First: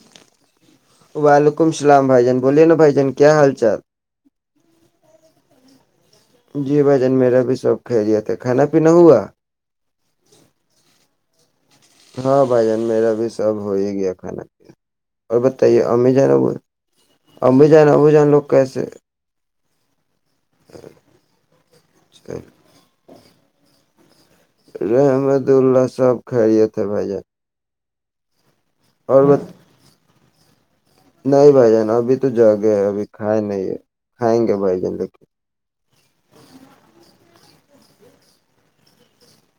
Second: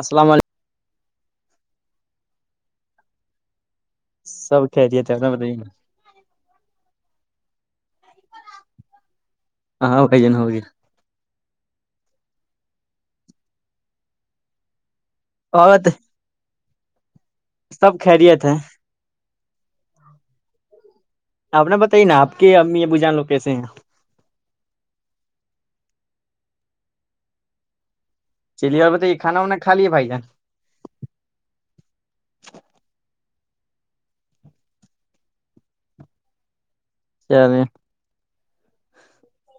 السلام علیکم وعلیکم اللام بھائی جان بولے نا بھائی جان کیا حال چال سب کہتیے تھ نا بتائیے نا جی بھ جان میرا بھی شو کھی لیا تھا کھانا پینا ہوا ہاں وہ کائی جن ہو گیا ہاں بھائی جان میرا بھی سب ہو ہی گیا کھانا پ اور بتائیے ا جانا وہ ابھی جان سب ابھی جان خیریت لوگ ہے کیسے ہ آپ نے بتائی نا آپ کے امی یہ ب جان لو کیسے ہیں رحمد اللہ سب خریے تھے بھائی جان چلیے ب ب تو یہ اور کھا بت... وانا خال ہی پائی جان نہیں بھائی جان ابھی تو جا گیا ہے ابھی کھائے نہیں ہے کھائیں گے بھائی ج لیکن چلے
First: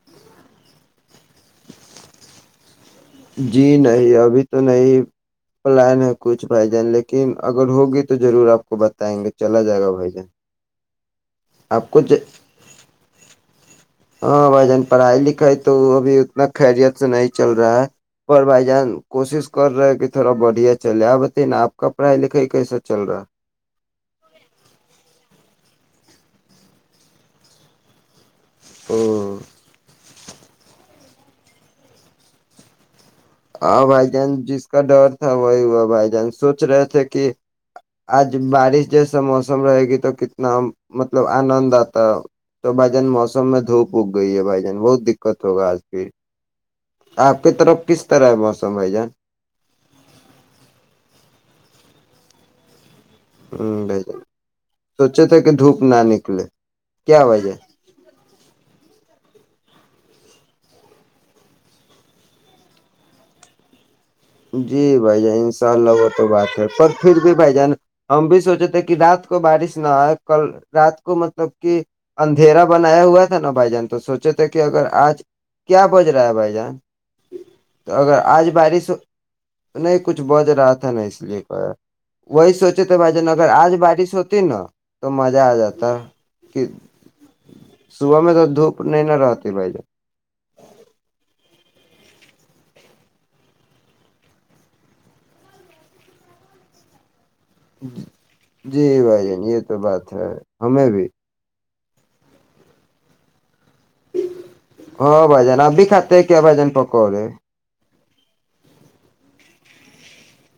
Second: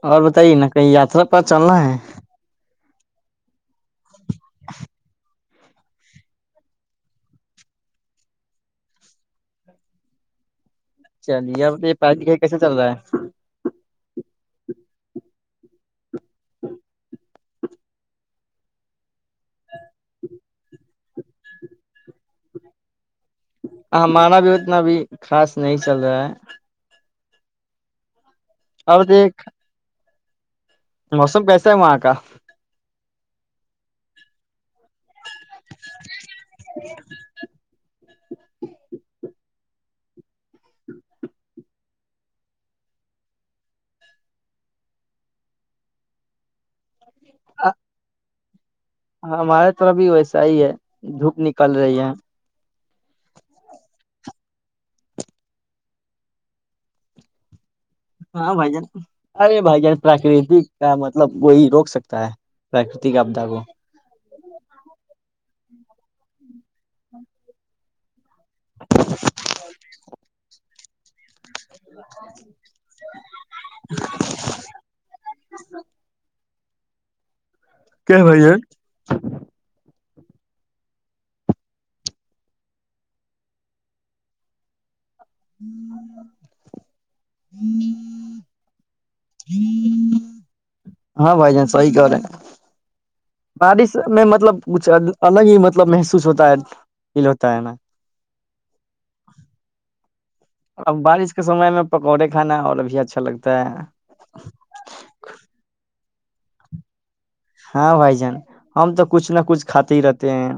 اور بتائیے نا کہیں یاترا پر چلنا ہے جی جی نہیں ابھی تو نہیں پلان ہے کچھ بھائی جان لیکن اگر ہوگی تو ضرور آپ کو بتائیں گے چلا جائے گا بھائی جان چلیےب آپ یہ کو پ ج... کیسے چل رہا ہے ہاں بھائی جان پڑھائی لکھائی تو وہ ابھی نہ خیریت تو نہیں چل رہا ہے پر بھائی جان کوشش کر رہا ہے کہ تھوڑا بڑھیا چلے آپ بتایے نہ آپ کا پڑھائی لکھائی کے کیسا چل رہا ہے ہمارا بھی اتنا بھی خاص نہیں چل رہا ہے اور او دیکھ موسم کیسا ہے وہاں کا ہاں بھائی جان جس کا ڈر تھا وہی ہوا بھائی جان سوچ رہے تھے کہ آج بارش جیسا موسم رہے گی تو کتنا مطلب آنند آتا ہے تو بھائی جان موسم میں دھوپ اگ گئی ہے بھائی جان بہت دقت ہوگا آج بھی آپ کی طرف کس طرح ہے بس ہمارے طرف بھی ویسا ہی ہے دھوپ نکل رہی ہے [inaudible] ہاں بھای جان سوچے تھے کہ دھوپ نہ نکلے کیا بھای جان ہاں بھائی جان ارے بھائی جان پراکرتی کا مطلب کوی روک سکتا ہے پراکرتی کے آپدا کو جی بھائی جان انشاء اللہ وہ تو بات ہے پر پھر بھی بھائی جان ہم بھی سوچے تھے کہ رات کو بارش نہ آئے کل رات کو م مطلب کہ اندھیرا بنایا ہوا تھا نہ بھائی جان تو سوچے تھے کہ اگر آج کیا وجا رہا ہے بھائی جان [inaudible] تو اگر کیا بھائی آج جان بارش نہیں کچھ بج رہا تھا نہ اس لیے وہی سوچے تھے بھائی جان اگر آج بارش ہوتی نہ تو مزہ ا جاتا کہ صبح میں تو دھوپ نہیں ہ رہتی بھائی جان ہاں بھائی جان سہی کہ رہے ہیں بارش میں مطلب کچھ الگ ہی مطلب محسوس ہوتا ہے فیل ہوتا ہے نا جی بھای جان یہ تو بات ہے ہمیں اب بھی بارش کے سمے میں پکوڑے کھانا اور بھی اچھا لگتا ہے ہاں بھای جان اپ بھی کھاتے ہیں کیا بھای جان پکوڑے ہاں بھائی جان ہم تو کچھ نہ کچھ کھاتے ہی رہتے ہیں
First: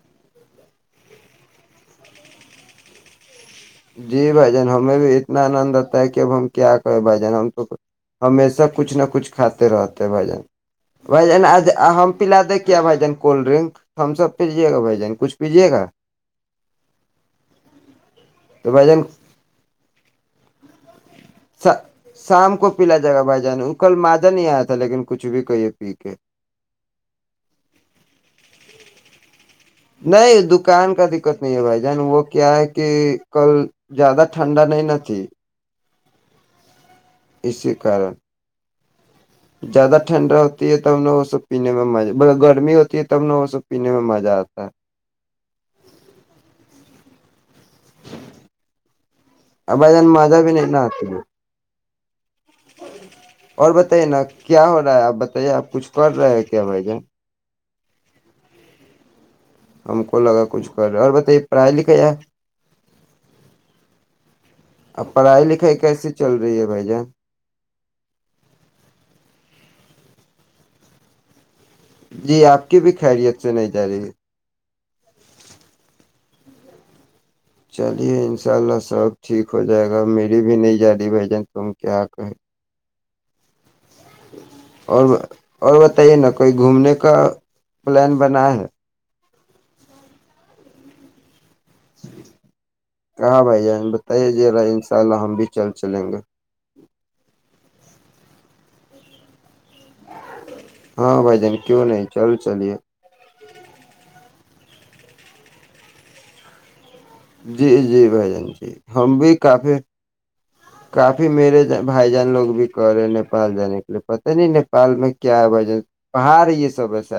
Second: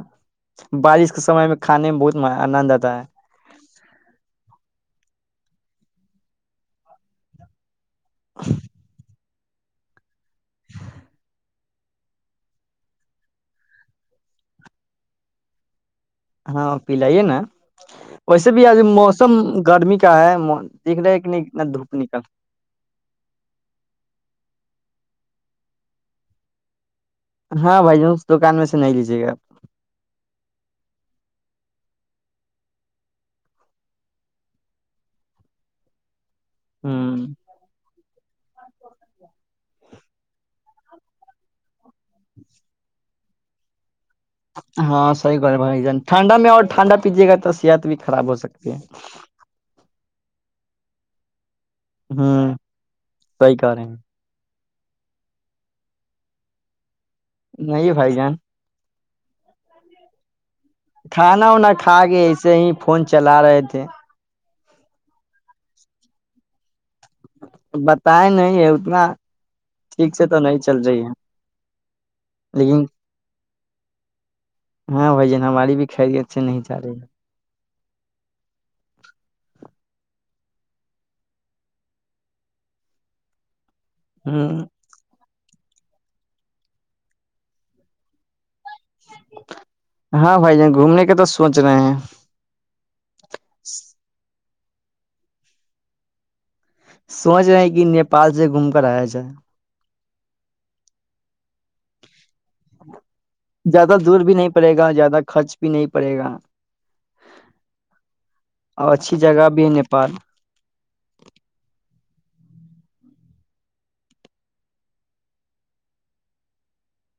بارش کے سمے میں کھانے میں بہت آنند آتا ہے جی بھای جان ہمیں بھی نہ انند اتا ہے کہ ہم کیا کہے بھای جان ہم تو ہمیشہ کچھ نہ کچھ کر کھاتے رہتے ہیں بھای جان بھای جان اج ہم پلا دیں کیا بھائی جان کولڈ ڈرنک ہم سب پیجیے گا بھائی جان کچھ پیجیے گا ہاں پلائیے نا ویسے بھی تو آج بھائی جان موسم گرمی کا ہے دیکھ رہے کہ نہیں انا دھوپ ن کال شام کو پلا جائے گا بھائی جان کل مادہ نہیں آیا لیکن کچھ بھی کہیے پی کے ہاں بھائی ج اس دکان میں سے نہیں لیجیے گا آپ نہیں دکان کا دقت نہیں ہے بھائی جان وہ کیا ہے کہ کل زیادہ ٹھنڈا نہیں نہ تھی ہ اسی کارن زیادہ ٹھنڈا ہوتی ہے تب نے وہ سب پینے میں مز گرمی ہوتی ہے تب نہ وہ سب پینے میں مز ہاں صحی گ ہے بھائی جان ٹھنڈا میں اور ٹھنڈا ک جگہ تس ت بھی خراب ہو سکتی ہے ابھائی جان مزہ بھی نہیںنا آتی ہ صحیح کہ اور رہے ہیں بتائیے نا کیا ہو رہا ہے آپ بتائیے آپ کچھ کر رہے ہو کیا بھائی جان نہیں بھائی جان ہم کو لگا کچھ اور بتائیے کھانا پڑھائی وانا لکھ کھا کے ایسے ہی فون چلا رہے تھے ا پڑھائی لکھائی کیس چل رہی ہے ر جا بتیں نہیں ہے اتنا ٹھیک سے تو نہیں چل رہی ہے جی آپ کی لیکن بھی خیریت سے نہیں جا رہی ہے ا سے نہیں جا رہے ہیں چلیے انشاء اللہ سب ٹھیک ہو جائے گا میری بھی نہیں جا رہی بھائی جان تم کیا کہے ہے ہ اور اور بتائیے نا کوئی گھومنے کا پلان بنا ہے ہاں بھائی جان گھومنے کے تو سوچ رہے ہیں رہا ان شاء اللہ ہم بھی چل چلیں گے سوچ رہے ہیں کہ نیپال سے گھوم کر آیا جائے ہاں بھ ج کی بول زیادہ دور بھی نہیں پڑے گا زیادہ خرچ بھی نہیں پڑے گا جی جی بھائی جن جی اور ہم اچھی بھی جگہ ہے کافی نیپال کافی میرے بھائی جان لوگ بھی کہ رہے ہیں نیپال جانے کے لیے پتہ نہیں نپال میں کیا ہے بجن پہاڑ یہ سب ایسا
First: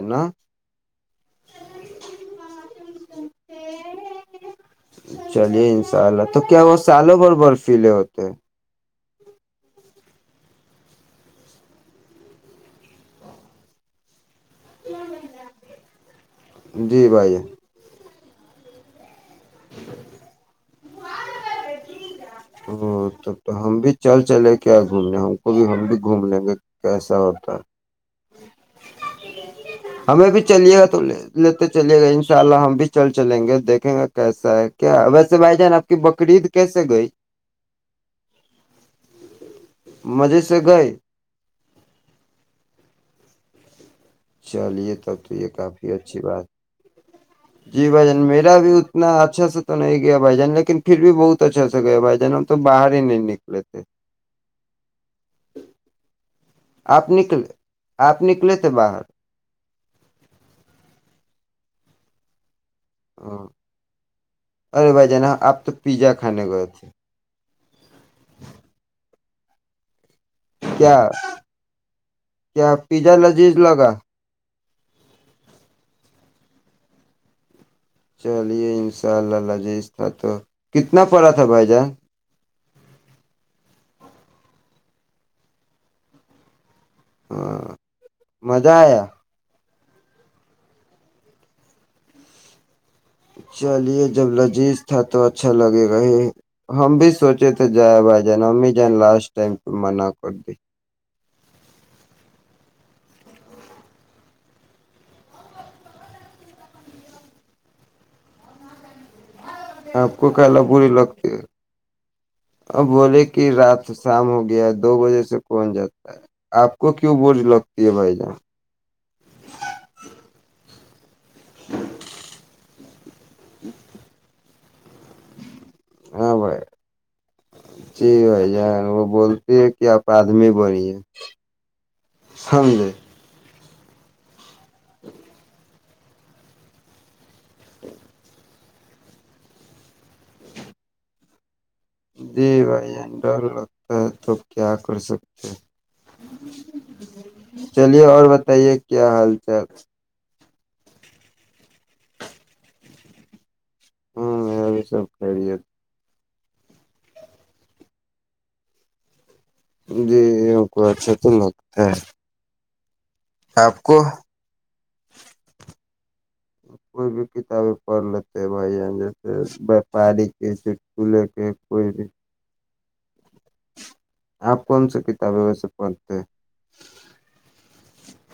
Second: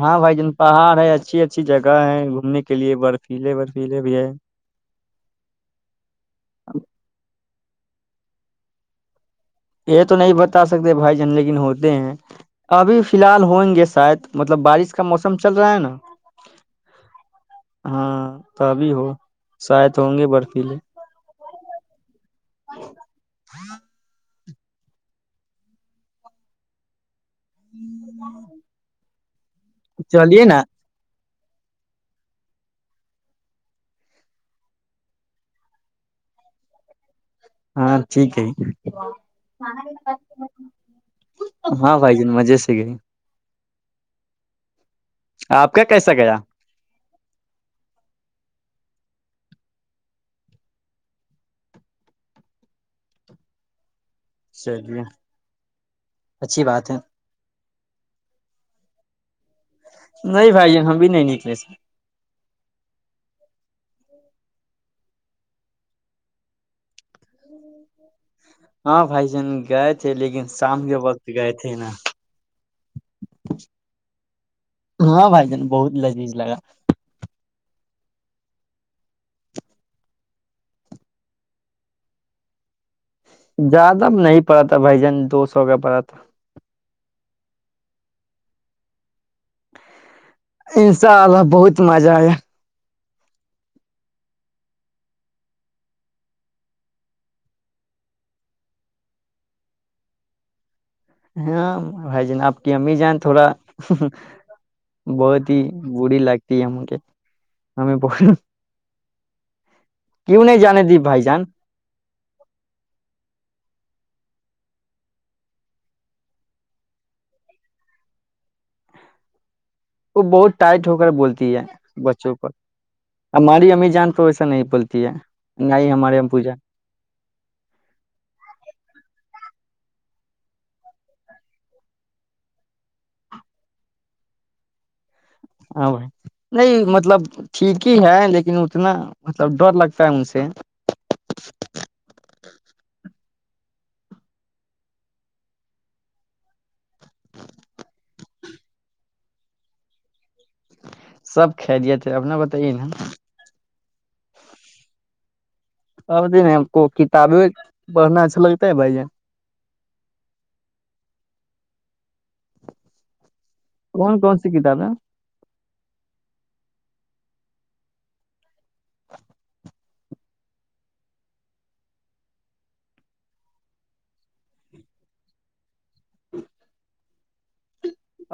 ہاں بھائی جان پہاڑ ہے اچھی اچھی جگہ ہے گھومنے کے لیے برفیلے برفیلے بھی ہے چلیے سیلے ہوتے ہیں یہ تو نہیں بتا سکتے بھائی جان لیکن ہوتے ہیں ابھی فی الحال ہوئیں گے شاید مطلب بارش کا موسم چل رہا ہے نا ہیں جی بھائی جان، ہاں ت بھی ہو شاید ہوں گے برفیلے ا توب تو ہم بھی چل چلے کیا گھومنا ہم کو بھی ہم بھی گھوم لیں گے کیسا اور ہمیں بھی چلیے گا تو لے لیتے چلے گئے ان شاء اللہ ہم بھی چل چلیں گے دیکھیں گا کیسا ہے کیا ویسے بھائی جان آپ کی بکرید کیسے گئی ہاں ٹھیک ہے مزے سے گئے ہاں بھائی جن مزے سے گئے چلیت ب تو یہ آپ کا کافی کیسا اچھی گیا بات جی بھجن میرا بھی اتنا اچھا سے تو نہیں گیا بھائی جان لیکن پھر بھی بہت اچھا سے گئے بھائی جان ہم تو باہر ہی نہیں نکے تھے چلیے اچھی بات ہے آپ نکلے آپ نکلے تھے باہر نہیں بھائی ہم بھی نہیں نکلے س ہ ارے بھائی جانا آپ تو پیزا کھانے گئے تھے ہاں بائی جن گائے کیا کیا پیزا لذیذ لگا ہاں بھائی جان بہت لذیذ لگا چلیے انشاء اللہ لجیذ تھا تو کتنا پڑا تھا بھائی جان زیادہ نہیں پڑا تھا بھائی جان دو سو کا پڑا تھا ہاں مزہ آیا انشاء اللہ بہت مزہ آیا چلیے جب لذیذ تھا تو اچھا لگے گا ہی ہم بھی سوچے تھے جائ بھائی جان ہممی جیں لاسٹ ٹائم پ منع کر دی ہاں بھائی جین آپ کی ہممی جان تھوڑا بہت ہی بری لگتی ہے ہمک ہمیں پ آپ کو کلا بری دی بھائی لگتی ہے جان اور بولے کہ رات شام ہو گیا دو بجے سے کون جاتا ہے آپ کو کیوں بوجھ لگتی ہے بھائی جان بول ہے بچوں پر ہم ہماری امی جان تو و نہیں بولتی ہے نہ ہی ہمارے یہاں ہاں پوجا بھائی جی بھائی ج وہ بول پ کی اپردمی بنی ہے سمج لے ج [inaudible] ہاں بھائی نہیں مطلب ٹھیک ہی ہے لیکن اتنا مطلب ڈر لگتا ہے ان سے جی بھائی جان ڈر لگتا ہے تو کیا کر سکتے چلیے اور بتائیے کیا حال چال سب کھ لیے تھے اپنا بتائیے ن ہاں ا بھی سب کریت اب ہم کو کتابیں پڑھنا اچھا لگتا ہے بھائی یہ جی کو اچھا تو لگتا ہے آپ کو کون کون سی کتابیں کوئی بھی کتابیں پڑھ لیتے بھائی ج ج [unintelligible] پڑی کے چک لے کے کوئی [unintelligible] آپ کون سی کتابیں ہو سکتے پنتے [unintelligible]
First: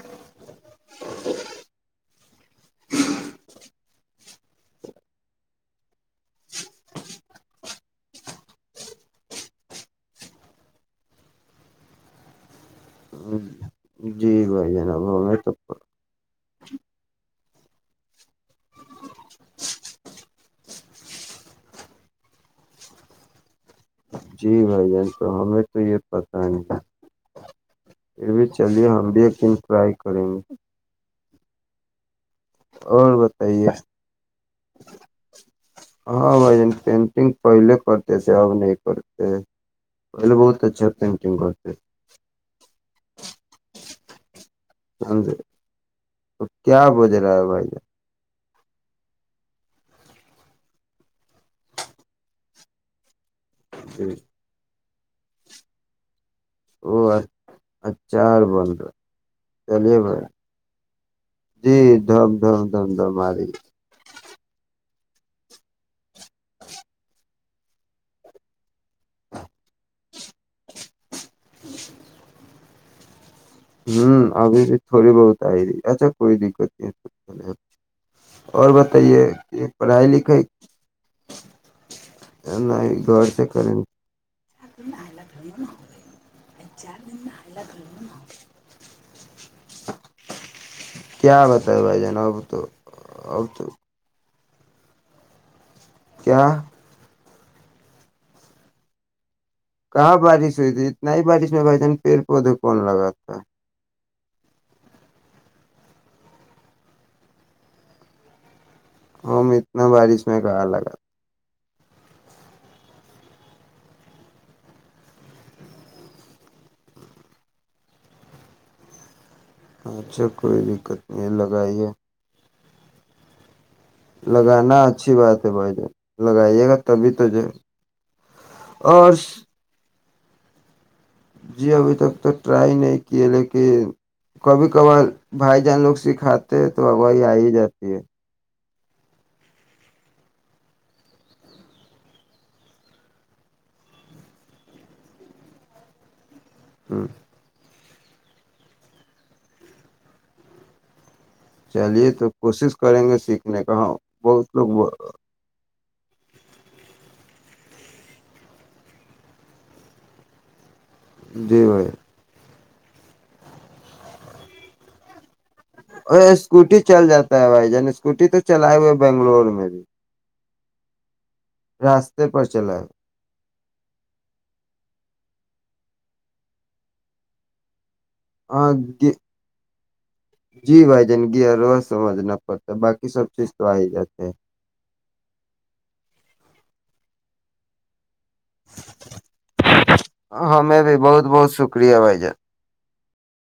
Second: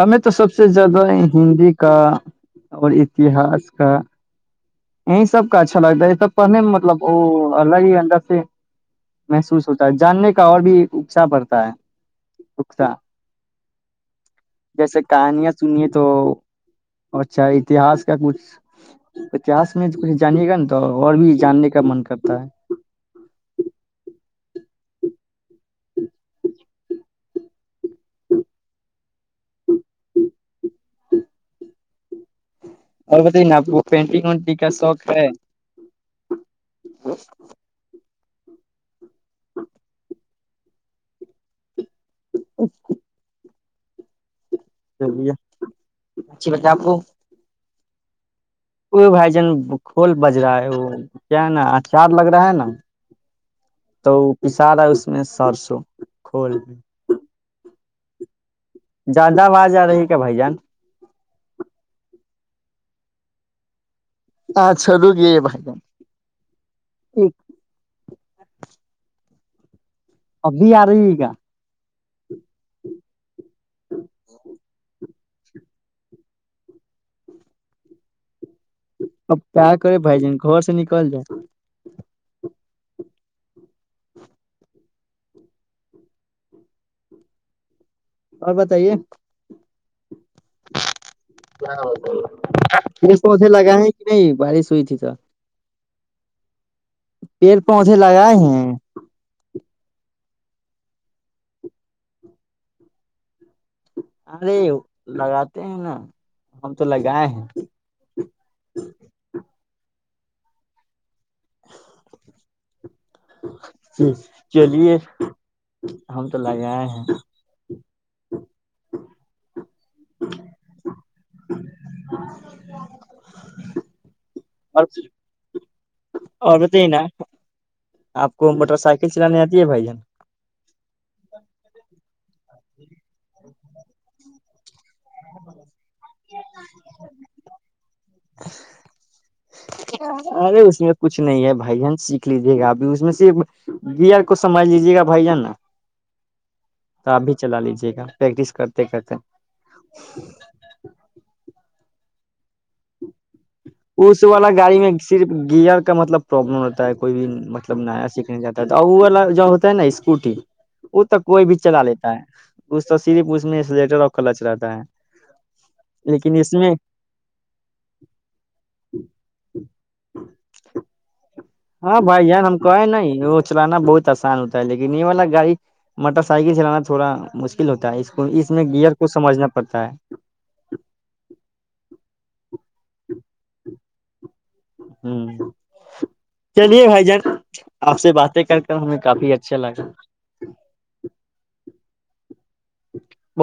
ہمیں تو سب سے زیادہ ہندی کا یہ سب کا اچھا لگتا ہے ب پہنے مطلب وہ اور الگ ہی اندر سے محسوس ہوتا ہے جاننے کا اور بھی اکساہ پڑتا ہے اکسا جی بھائی جیسے جناب ہ میں کہانیاں توب سنیے تو اچھا اتہاس کا کچھ اتحس میں کچھ جانیے گا نا تو اور بھی جاننے کا من کرتا ہے جی بھائی جان تو ہمیں تو یہ پتاہ نہیں پھر بھی چلیے ہم بھی لیکن ٹرائی کریں گے اور نا آپ بتائیے کو پینٹنگ وینٹنگ کا شوق ہے ہاں بھائین پینٹنگ پہلے کرتے صحب نے [unintelligible] ا بہت [unintelligible] تو چ پینٹینگ کرتے [unintelligible] اکے [unintelligible] تو اچھی بات کیا بج رہا ہے بھائی ج ا بھائی جان کھول بج رہا ہے وہ کیا ہے نا اچار لگ رہا ہے نا تو جان پس رہا اس [unintelligible] میں سار سو [unintelligible] کھول میں [unintelligible] چار بند [unintelligible] زیادہ آاز آ رہی کیا بھائی جان د دم د ماری آاں چلو گی بھائی جان [inaudible] ٹھ [unintelligible] ہ [inaudible] ابھی آ رہی ہے گا ہوں ابھی بھی تھوڑی بہت آئی تی اچھا کوئی دقت نہیں اور بتائیے اب کہ کیا کرے پڑھائی بھائی جان لکھائی گھر سے نکل جائے نہیں گھر سے کریں چار دن آیالا گھھر ہو رہے چار دن میں آ گھر اور بتائیے [inaudible] کیا بتائے بھائی جان اب تو س اب مے تو لگا ہے کہ نہیں بارشوئی ت تو کیا پیڑ پودھے لگائے ہیں کہاں بارش ہوئی تھی اتنا ہی بارش میں بھائی جان پیڑ پودے کون لگا تھا ارے لگاتے ہیں نا ہم تو لگائے ہیں ہ اتنا بارش میں کہا لگا چلیے ہم تو لگ آئے ہیں اچھا کوئی دقت نہیں ہے لگائیے لگانا اور اچھی بات ہے بھائی جان اور لگائیے گا بتائیے نا تبھی تو ج آپ کو موٹر سائیکل اور چلانے آتی ہے بھائی جان جی ابھی تک تو ٹرائی نہیں کیے لیکن کبھی کبھار بھائی جان لوگ سکھاتے تو اائی آ ہی جاتے ج ارے اس میں کچھ نہیں ہے بھائی جان سیکھ لیجے گا ابھی اس میں سے گیر کو سمجھ لیجے گا بھائی جان نا ہ تو آپ بھی چلا لیجیے پریکٹس کرتے کرتے چلیے تو کوشش کریں گے سیکھ اس والا گاڑی میں صرف گیئر کا مطلب پروابلم رہتا ہے کوئی بھی مطب سب نیا سیکھنے جا ہے تو وہ والا جو ہوتا ہے نا اسکوٹی وہ تو کوئی بھی جی چلا بھائی لیتا ہے اس تو صرف اس میں سلیٹر اور کلچ رہتا ہے ا لیکن اس میں اسکوٹی چل جاتا ہے بھائی جان اسکوٹی تو چلائے ہوئے بنگلور میں بھی ہاں بھائی راستے پر جان ہم چلا ہے کوے نہیں چلانا بہت آسان ہوتا ہے لیکن یہ والا گاڑی موٹر سائیکل چلانا تھوڑا مشکل ہوتا ہے اس کو اس میں ہاں گیئر گ کو سمجھنا پڑتا ہے جی بھائی جانگیرو سمجھنا تا باقی سب چیز تو آ ہی جاتی ہے ہ چلیے بھائی جان آپ سے بات کر کر ہمیں کافی اچھا لگا ہمیں بھی بہت بہت شکریہ بھائی جان [unintelligible]